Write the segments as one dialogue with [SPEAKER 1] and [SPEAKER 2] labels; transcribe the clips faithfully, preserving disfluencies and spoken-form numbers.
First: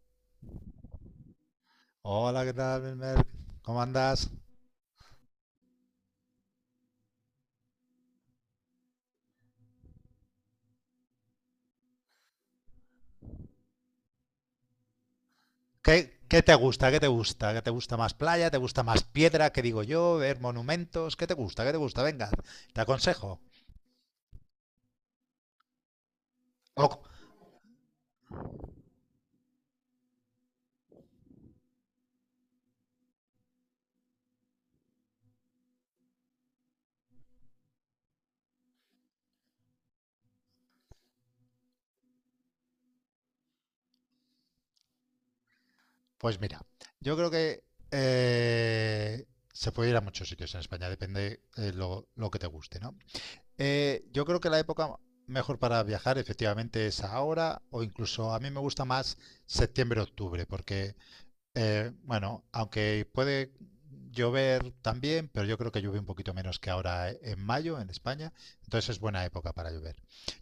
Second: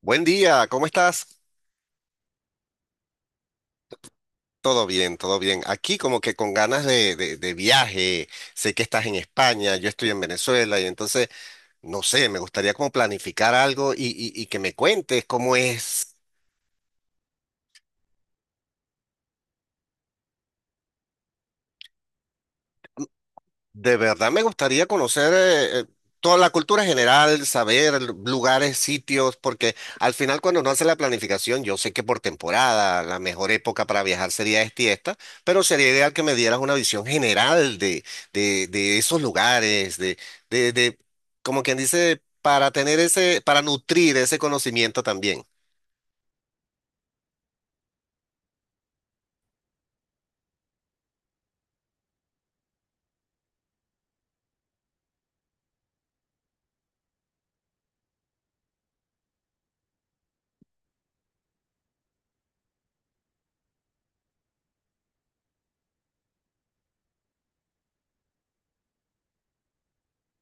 [SPEAKER 1] Buen día, ¿cómo estás?
[SPEAKER 2] Hola, ¿qué tal, Belmer? ¿Cómo andas?
[SPEAKER 1] Todo bien, todo bien. Aquí como que con ganas de, de- de viaje. Sé que estás en España, yo estoy en Venezuela y entonces, no sé, me gustaría como planificar algo y, y- y que me cuentes cómo
[SPEAKER 2] ¿Qué,
[SPEAKER 1] es.
[SPEAKER 2] qué te gusta? ¿Qué te gusta? ¿Qué te gusta más, playa? ¿Te gusta más piedra? ¿Qué digo yo? ¿Ver monumentos? ¿Qué te gusta? ¿Qué te gusta? Venga, te aconsejo.
[SPEAKER 1] De verdad me gustaría conocer eh, eh, toda la cultura
[SPEAKER 2] O-
[SPEAKER 1] general, saber l- lugares, sitios, porque al final cuando uno hace la planificación, yo sé que por temporada la mejor época para viajar sería esta y esta, pero sería ideal que me dieras una visión general de, de, de esos lugares, de, de, de, como quien dice, para tener ese, para nutrir ese conocimiento también.
[SPEAKER 2] pues mira, yo creo que eh, se puede ir a muchos sitios en España, depende, eh, lo, lo que te guste, ¿no? Eh, yo creo que la época mejor para viajar efectivamente es ahora, o incluso a mí me gusta más septiembre-octubre, porque, Eh, bueno, aunque puede llover también, pero yo creo que llueve un poquito menos que ahora, eh, en mayo en España, entonces es buena época para llover.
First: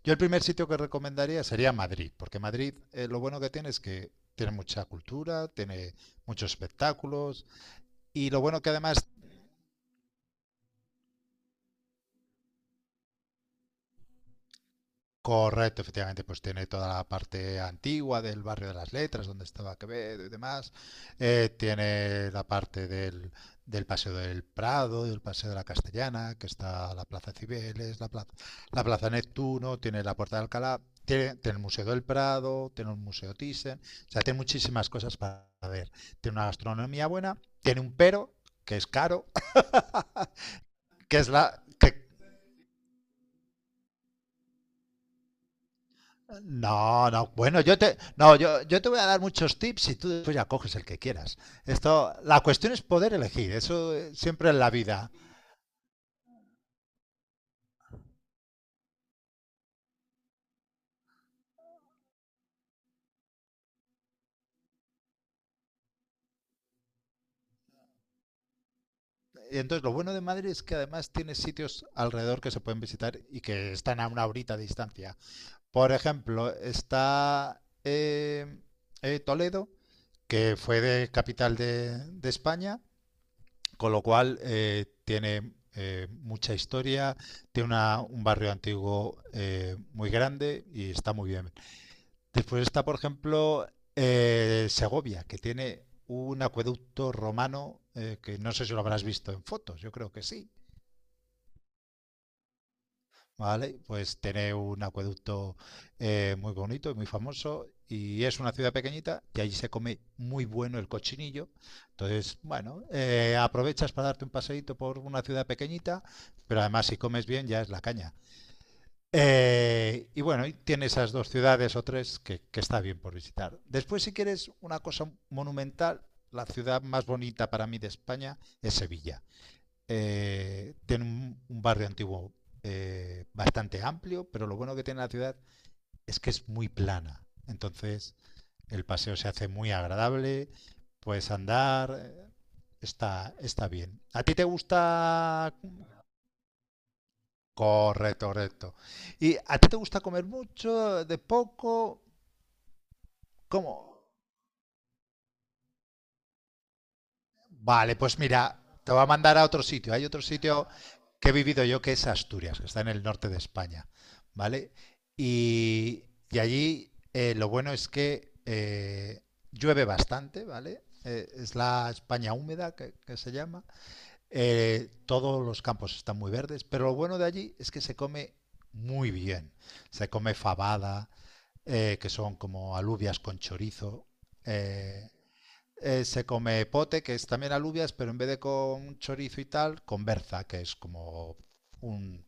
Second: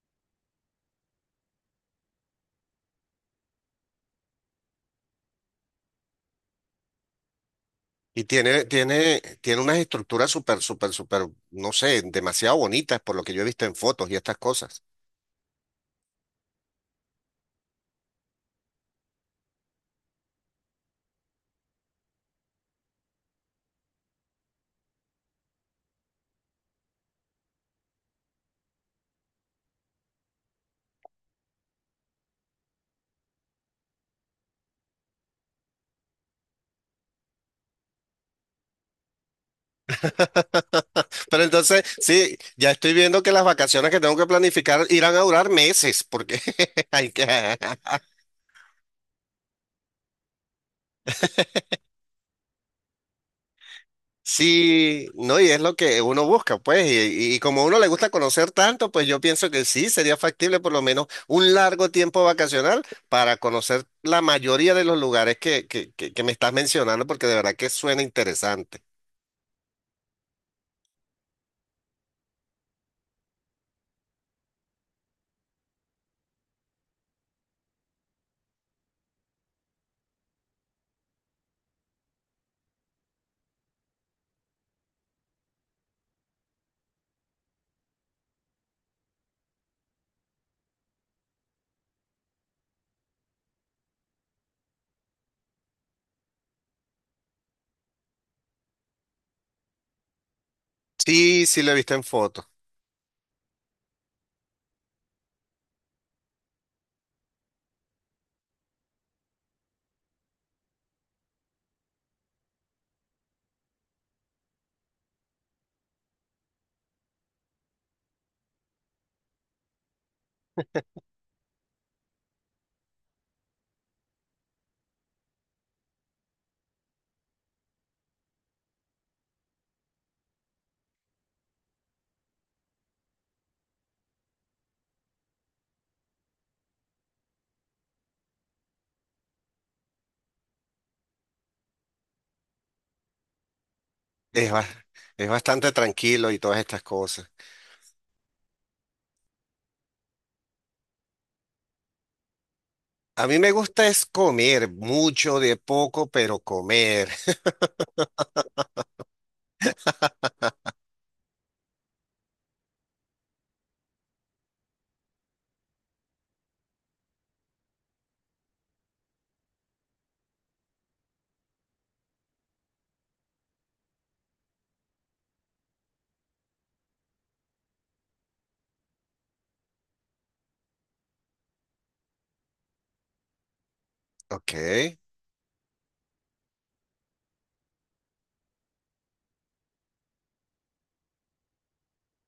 [SPEAKER 2] Yo el primer sitio que recomendaría sería Madrid, porque Madrid, eh, lo bueno que tiene es que tiene mucha cultura, tiene muchos espectáculos,
[SPEAKER 1] Y
[SPEAKER 2] y lo bueno
[SPEAKER 1] tiene,
[SPEAKER 2] que además…
[SPEAKER 1] tiene, tiene unas estructuras súper, súper, súper, no sé, demasiado bonitas por lo que yo he visto en fotos y estas cosas.
[SPEAKER 2] Correcto, efectivamente, pues tiene toda la parte antigua del barrio de las letras, donde estaba Quevedo y demás. Eh, tiene la parte del, del Paseo del Prado, del Paseo de la Castellana, que está la Plaza Cibeles, la plaza, la plaza Neptuno, tiene la Puerta de Alcalá, tiene, tiene el Museo del Prado, tiene un Museo Thyssen, o sea, tiene muchísimas cosas para ver. Tiene una gastronomía buena, tiene un pero, que es caro, que es
[SPEAKER 1] Pero
[SPEAKER 2] la,
[SPEAKER 1] entonces,
[SPEAKER 2] que…
[SPEAKER 1] sí, ya estoy viendo que las vacaciones que tengo que planificar irán a durar meses, porque
[SPEAKER 2] No,
[SPEAKER 1] hay que...
[SPEAKER 2] no, bueno, yo te, no, yo, yo te voy a dar muchos tips y tú después ya coges el que quieras. Esto, la cuestión es poder elegir, eso, eh, siempre en la
[SPEAKER 1] Sí,
[SPEAKER 2] vida.
[SPEAKER 1] no, y es lo que uno busca, pues, y, y como a uno le gusta conocer tanto, pues yo pienso que sí, sería factible por lo menos un largo tiempo vacacional para conocer la mayoría de los lugares que, que, que, que me estás mencionando, porque de verdad que suena interesante.
[SPEAKER 2] Y entonces lo bueno de Madrid es que además tiene sitios alrededor que se pueden visitar y que están a una horita de distancia. Por ejemplo, está, eh, eh, Toledo, que fue de capital de, de España. Con lo cual, eh, tiene, eh, mucha historia, tiene una- un barrio antiguo, eh, muy grande, y está muy bien. Después está, por ejemplo, eh, Segovia, que tiene un acueducto romano, eh, que no sé si lo habrás visto en fotos, yo creo que sí.
[SPEAKER 1] Sí, sí lo he visto en fotos,
[SPEAKER 2] ¿Vale? Pues tiene un acueducto, eh, muy bonito y muy famoso, y es una ciudad pequeñita, y allí se come muy bueno el cochinillo. Entonces, bueno, eh, aprovechas para darte un paseíto por una ciudad pequeñita, pero además si comes bien ya es la caña. Eh, y bueno, y tiene esas dos ciudades o tres que, que está bien por visitar. Después, si quieres una cosa monumental, la ciudad más bonita para mí de España es Sevilla. Eh, tiene un, un, barrio antiguo, eh, bastante amplio, pero lo bueno que tiene la ciudad es que es muy plana. Entonces el paseo se hace muy agradable, puedes andar, eh, está, está bien. ¿A ti te
[SPEAKER 1] es, ba- es
[SPEAKER 2] gusta?
[SPEAKER 1] bastante tranquilo y todas estas cosas.
[SPEAKER 2] Correcto, correcto. ¿Y a ti te gusta comer mucho, de poco?
[SPEAKER 1] A mí me
[SPEAKER 2] ¿Cómo?
[SPEAKER 1] gusta es comer mucho de poco, pero comer.
[SPEAKER 2] Vale, pues mira, te voy a mandar a otro sitio. Hay otro sitio que he vivido yo que es Asturias, que está en el norte de España, ¿vale? Y, y allí, eh, lo bueno es que, eh, llueve bastante, ¿vale? Eh, es la España húmeda que, que se llama. Eh, todos los campos están muy verdes, pero lo bueno de allí es que se come muy bien. Se come fabada, eh, que son como alubias con chorizo,
[SPEAKER 1] Ok.
[SPEAKER 2] eh, eh, se come pote, que es también alubias, pero en vez de con chorizo y tal, con berza, que es como un-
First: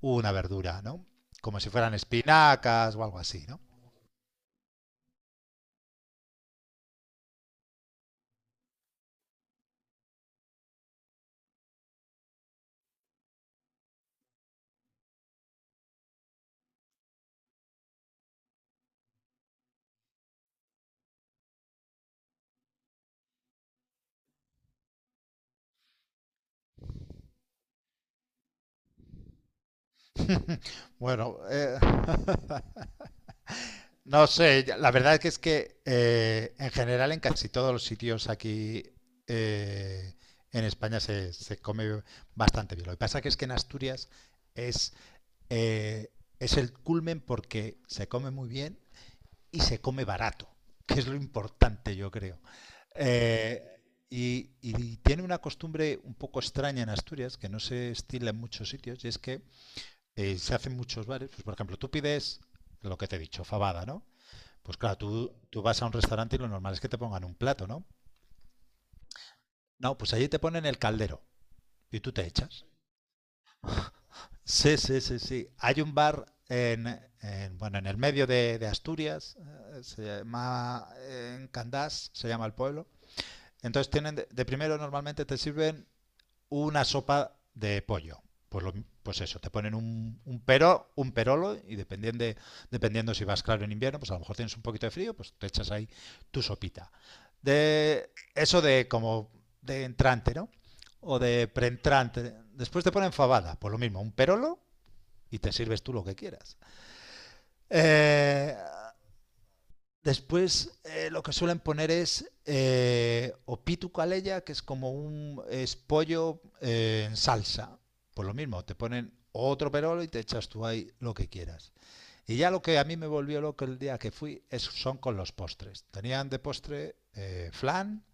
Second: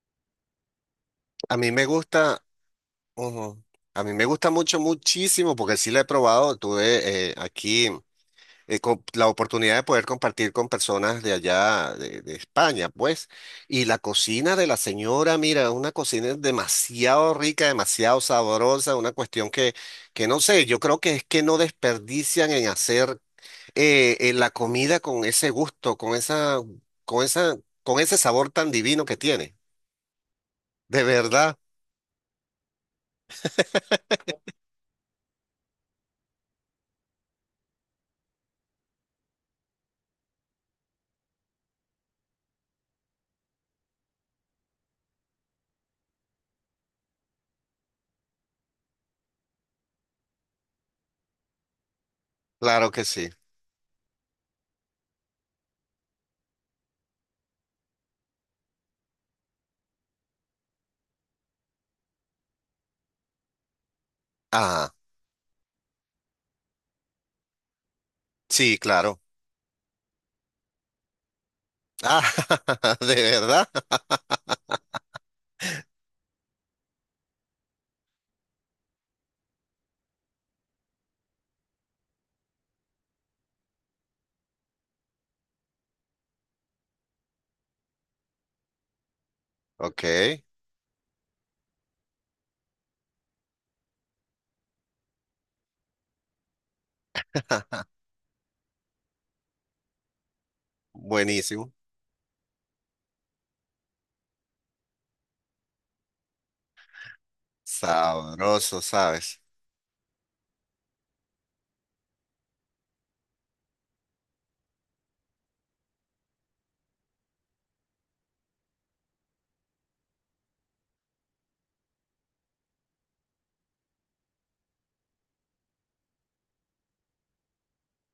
[SPEAKER 2] una verdura, ¿no?
[SPEAKER 1] A
[SPEAKER 2] Como
[SPEAKER 1] mí
[SPEAKER 2] si
[SPEAKER 1] me
[SPEAKER 2] fueran
[SPEAKER 1] gusta,
[SPEAKER 2] espinacas o algo así, ¿no?
[SPEAKER 1] ujú. A mí me gusta mucho, muchísimo, porque sí la he probado. Tuve eh, aquí eh, co- la oportunidad de poder compartir con personas de allá, de, de España, pues. Y la cocina de la señora, mira, una cocina demasiado rica, demasiado sabrosa, una cuestión que, que no sé, yo creo que es que no desperdician en hacer eh, eh, la comida con ese gusto, con esa, con esa, con ese sabor tan divino que tiene. De
[SPEAKER 2] Bueno,
[SPEAKER 1] verdad,
[SPEAKER 2] eh, no sé, la verdad es que es que, eh, en general en casi todos los sitios aquí, eh, en España se, se come bastante bien. Lo que pasa que es que en Asturias es, eh, es el culmen, porque se come muy bien y se come barato, que es lo importante, yo creo.
[SPEAKER 1] claro que sí.
[SPEAKER 2] Eh, y, y tiene una costumbre un poco extraña en Asturias, que no se estila en muchos sitios, y es que, eh, se hacen muchos bares. Pues, por ejemplo, tú pides lo que te he dicho, fabada, ¿no? Pues
[SPEAKER 1] Ah,
[SPEAKER 2] claro, tú, tú vas a un restaurante y lo normal es que te pongan un plato, ¿no?
[SPEAKER 1] sí, claro.
[SPEAKER 2] No, pues allí te ponen el caldero y tú
[SPEAKER 1] Ah,
[SPEAKER 2] te echas.
[SPEAKER 1] de verdad.
[SPEAKER 2] Sí, sí, sí, sí. Hay un bar en, en, bueno, en el medio de, de Asturias, eh, se llama, eh, en Candás, se llama el pueblo. Entonces tienen de, de primero normalmente te sirven una sopa de pollo. Pues, lo- pues eso, te ponen
[SPEAKER 1] Ok.
[SPEAKER 2] un, un pero, un perolo, y dependiendo de, dependiendo si vas claro en invierno, pues a lo mejor tienes un poquito de frío, pues te echas ahí tu sopita. De eso, de como de entrante, ¿no? O de
[SPEAKER 1] Buenísimo.
[SPEAKER 2] preentrante. Después te ponen fabada, pues lo mismo, un perolo, y te sirves tú lo que quieras. Eh,
[SPEAKER 1] Sabroso, ¿sabes?
[SPEAKER 2] Después, eh, lo que suelen poner es, eh, opitu caleya, que es como un, es pollo, eh, en salsa. Pues lo mismo, te ponen otro perolo y te echas tú ahí lo que quieras. Y ya lo que a mí me volvió loco el día que fui es, son con los postres. Tenían de postre, eh, flan,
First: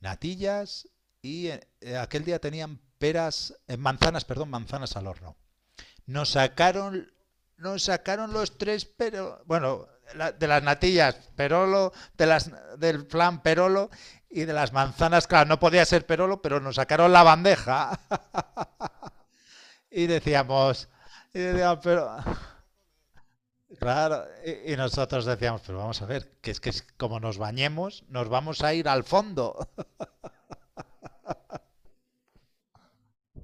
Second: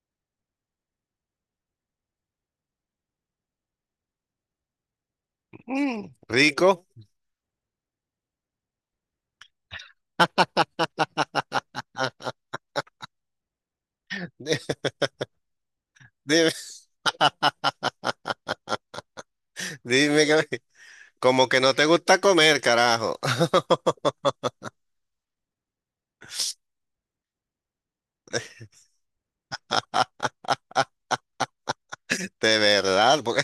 [SPEAKER 2] natillas, y eh, aquel día tenían peras, eh, manzanas, perdón, manzanas al horno.
[SPEAKER 1] Mm,
[SPEAKER 2] Nos
[SPEAKER 1] rico.
[SPEAKER 2] sacaron, nos sacaron los tres, pero bueno, la- de las natillas Perolo, de las, del flan Perolo, y de las manzanas, claro, no podía ser Perolo,
[SPEAKER 1] Dime,
[SPEAKER 2] pero nos sacaron la bandeja. Y
[SPEAKER 1] dime que
[SPEAKER 2] decíamos, y
[SPEAKER 1] como que no
[SPEAKER 2] decíamos,
[SPEAKER 1] te
[SPEAKER 2] pero
[SPEAKER 1] gusta comer, carajo.
[SPEAKER 2] claro, y, y nosotros decíamos, pero vamos a ver, que es que es como nos bañemos, nos vamos a ir al fondo.
[SPEAKER 1] De verdad, porque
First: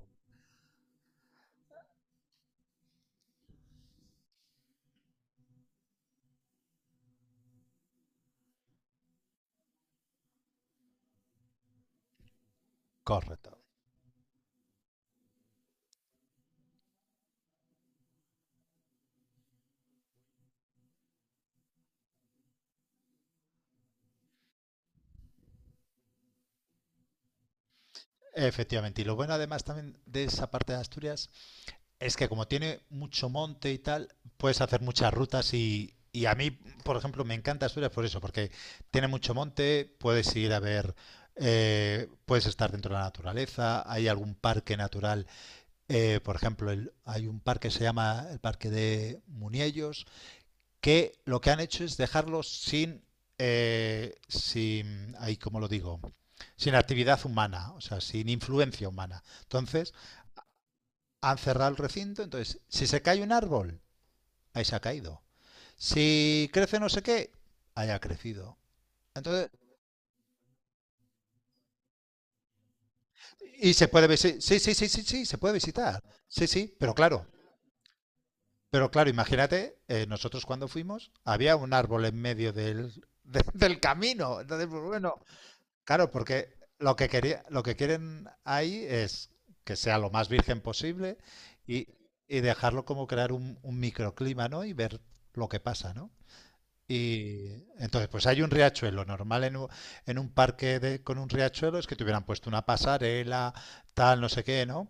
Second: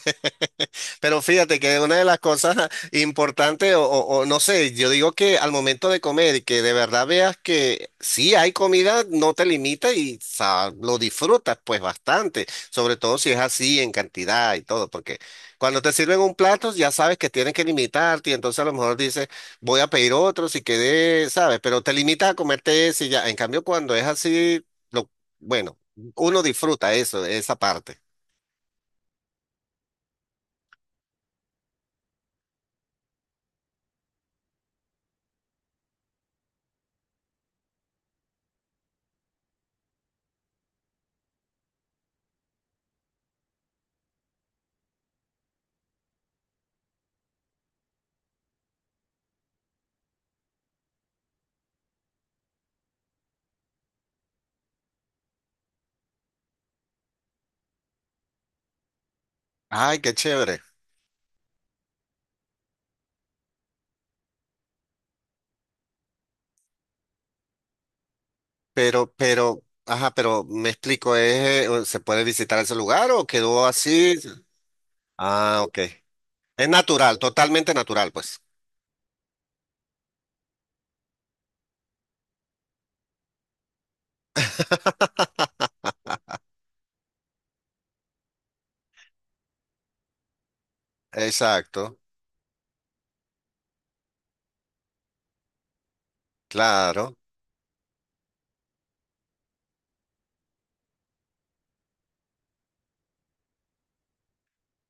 [SPEAKER 1] pero fíjate que una de las cosas importantes, o, o- o no sé, yo digo que al momento de comer y que de verdad veas que sí hay comida, no te limita y sa- lo disfrutas pues bastante, sobre todo si es
[SPEAKER 2] Correcto.
[SPEAKER 1] así en cantidad y todo, porque cuando te sirven un plato ya sabes que tienes que limitarte y entonces a lo mejor dices, voy a pedir otro si quedé, ¿sabes? Pero te limitas a comerte ese y ya. En cambio, cuando es así, lo, bueno, uno disfruta eso, esa parte.
[SPEAKER 2] Efectivamente, y lo bueno además también de esa parte de Asturias es que como tiene mucho monte y tal, puedes hacer muchas rutas. Y, y a mí, por ejemplo, me encanta Asturias por eso, porque tiene mucho monte, puedes ir a ver, eh, puedes estar dentro de la naturaleza, hay algún parque natural, eh, por ejemplo, el- hay un parque que se llama el Parque de Muniellos, que lo que han hecho es dejarlo sin, eh, sin, ahí como lo digo, sin actividad humana, o sea, sin influencia humana. Entonces,
[SPEAKER 1] Ay, qué chévere.
[SPEAKER 2] han cerrado el recinto, entonces, si se cae un árbol, ahí se ha caído. Si crece no sé qué, ahí ha crecido.
[SPEAKER 1] Pero,
[SPEAKER 2] Entonces,
[SPEAKER 1] pero, ajá, pero me explico, ¿es, eh, se puede visitar ese lugar o quedó
[SPEAKER 2] y se puede
[SPEAKER 1] así?
[SPEAKER 2] visitar, sí, sí, sí, sí, sí, se puede
[SPEAKER 1] Ah, ok.
[SPEAKER 2] visitar. Sí,
[SPEAKER 1] Es
[SPEAKER 2] sí, pero
[SPEAKER 1] natural,
[SPEAKER 2] claro,
[SPEAKER 1] totalmente natural, pues.
[SPEAKER 2] pero claro, imagínate, eh, nosotros cuando fuimos, había un árbol en medio del, de- del camino. Entonces, pues bueno, claro, porque lo que quería, lo que quieren ahí es que sea lo más virgen posible, y,
[SPEAKER 1] Exacto,
[SPEAKER 2] y dejarlo, como crear un, un microclima, ¿no? Y ver lo que pasa, ¿no?
[SPEAKER 1] claro.
[SPEAKER 2] Y entonces, pues hay un riachuelo. Normal en un, en un parque de- con un riachuelo es que te hubieran puesto una pasarela, tal, no sé qué, ¿no?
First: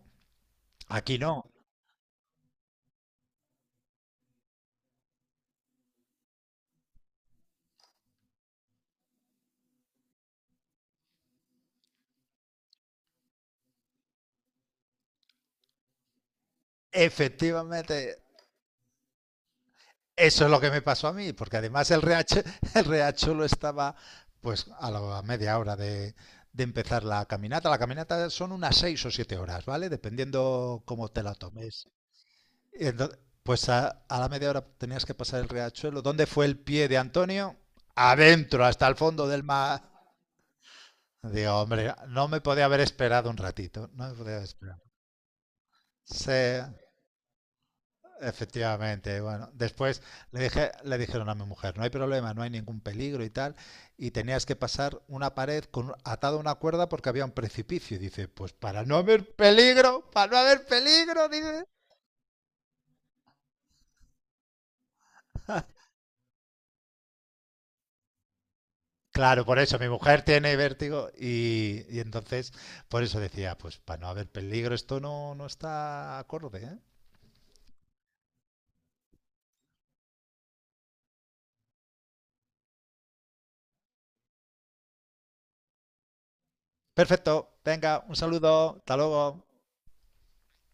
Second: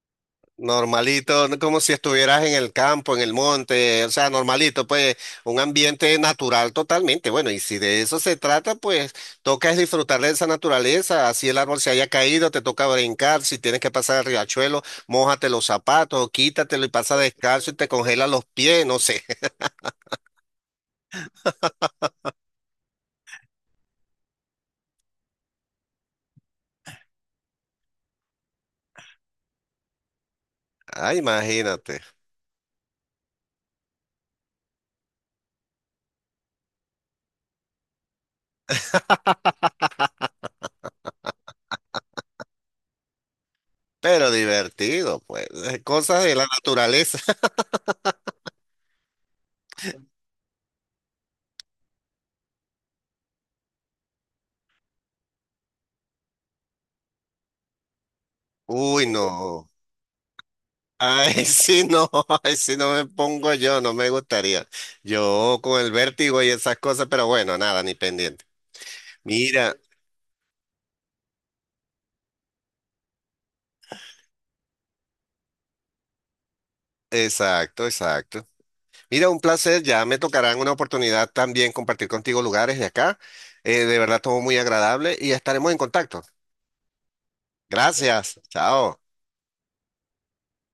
[SPEAKER 2] Aquí
[SPEAKER 1] Normalito,
[SPEAKER 2] no.
[SPEAKER 1] no como si estuvieras en el campo, en el monte, o sea, normalito, pues un ambiente natural totalmente. Bueno, y si de eso se trata, pues toca es disfrutar de esa naturaleza, así el árbol se haya caído, te toca brincar, si tienes que pasar el riachuelo, mójate los zapatos, quítatelo y pasa descalzo y te
[SPEAKER 2] Efectivamente,
[SPEAKER 1] congela los pies, no sé.
[SPEAKER 2] eso es lo que me pasó a mí, porque además el riachuelo, el riachuelo estaba pues a la media hora de, de empezar la caminata. La caminata son unas seis o siete horas, ¿vale? Dependiendo cómo
[SPEAKER 1] Ah,
[SPEAKER 2] te la tomes.
[SPEAKER 1] imagínate,
[SPEAKER 2] Y ento- pues a, a la media hora tenías que pasar el riachuelo. ¿Dónde fue el pie de Antonio? Adentro, hasta el fondo del mar. Digo, hombre, no me podía haber esperado un ratito. No me
[SPEAKER 1] pero
[SPEAKER 2] podía haber esperado.
[SPEAKER 1] divertido, pues, cosas de la
[SPEAKER 2] Sí,
[SPEAKER 1] naturaleza.
[SPEAKER 2] efectivamente. Bueno, después le dije, le dijeron a mi mujer, no hay problema, no hay ningún peligro y tal. Y tenías que pasar una pared con, atada a una cuerda porque había un precipicio. Y dice, pues para no
[SPEAKER 1] Uy,
[SPEAKER 2] haber
[SPEAKER 1] no.
[SPEAKER 2] peligro, para no haber peligro,
[SPEAKER 1] Ay,
[SPEAKER 2] dice.
[SPEAKER 1] sí, no, ay, sí, no me pongo yo, no me gustaría. Yo con el vértigo y esas cosas, pero bueno, nada, ni pendiente.
[SPEAKER 2] Claro, por
[SPEAKER 1] Mira,
[SPEAKER 2] eso mi mujer tiene vértigo, y, y entonces por eso decía, pues para no haber peligro, esto no, no está acorde, ¿eh?
[SPEAKER 1] exacto, exacto. Mira, un placer, ya me tocarán una oportunidad también compartir contigo lugares de acá. Eh, de verdad, todo muy agradable y estaremos en contacto.
[SPEAKER 2] Perfecto, venga, un
[SPEAKER 1] Gracias,
[SPEAKER 2] saludo, hasta
[SPEAKER 1] chao.
[SPEAKER 2] luego.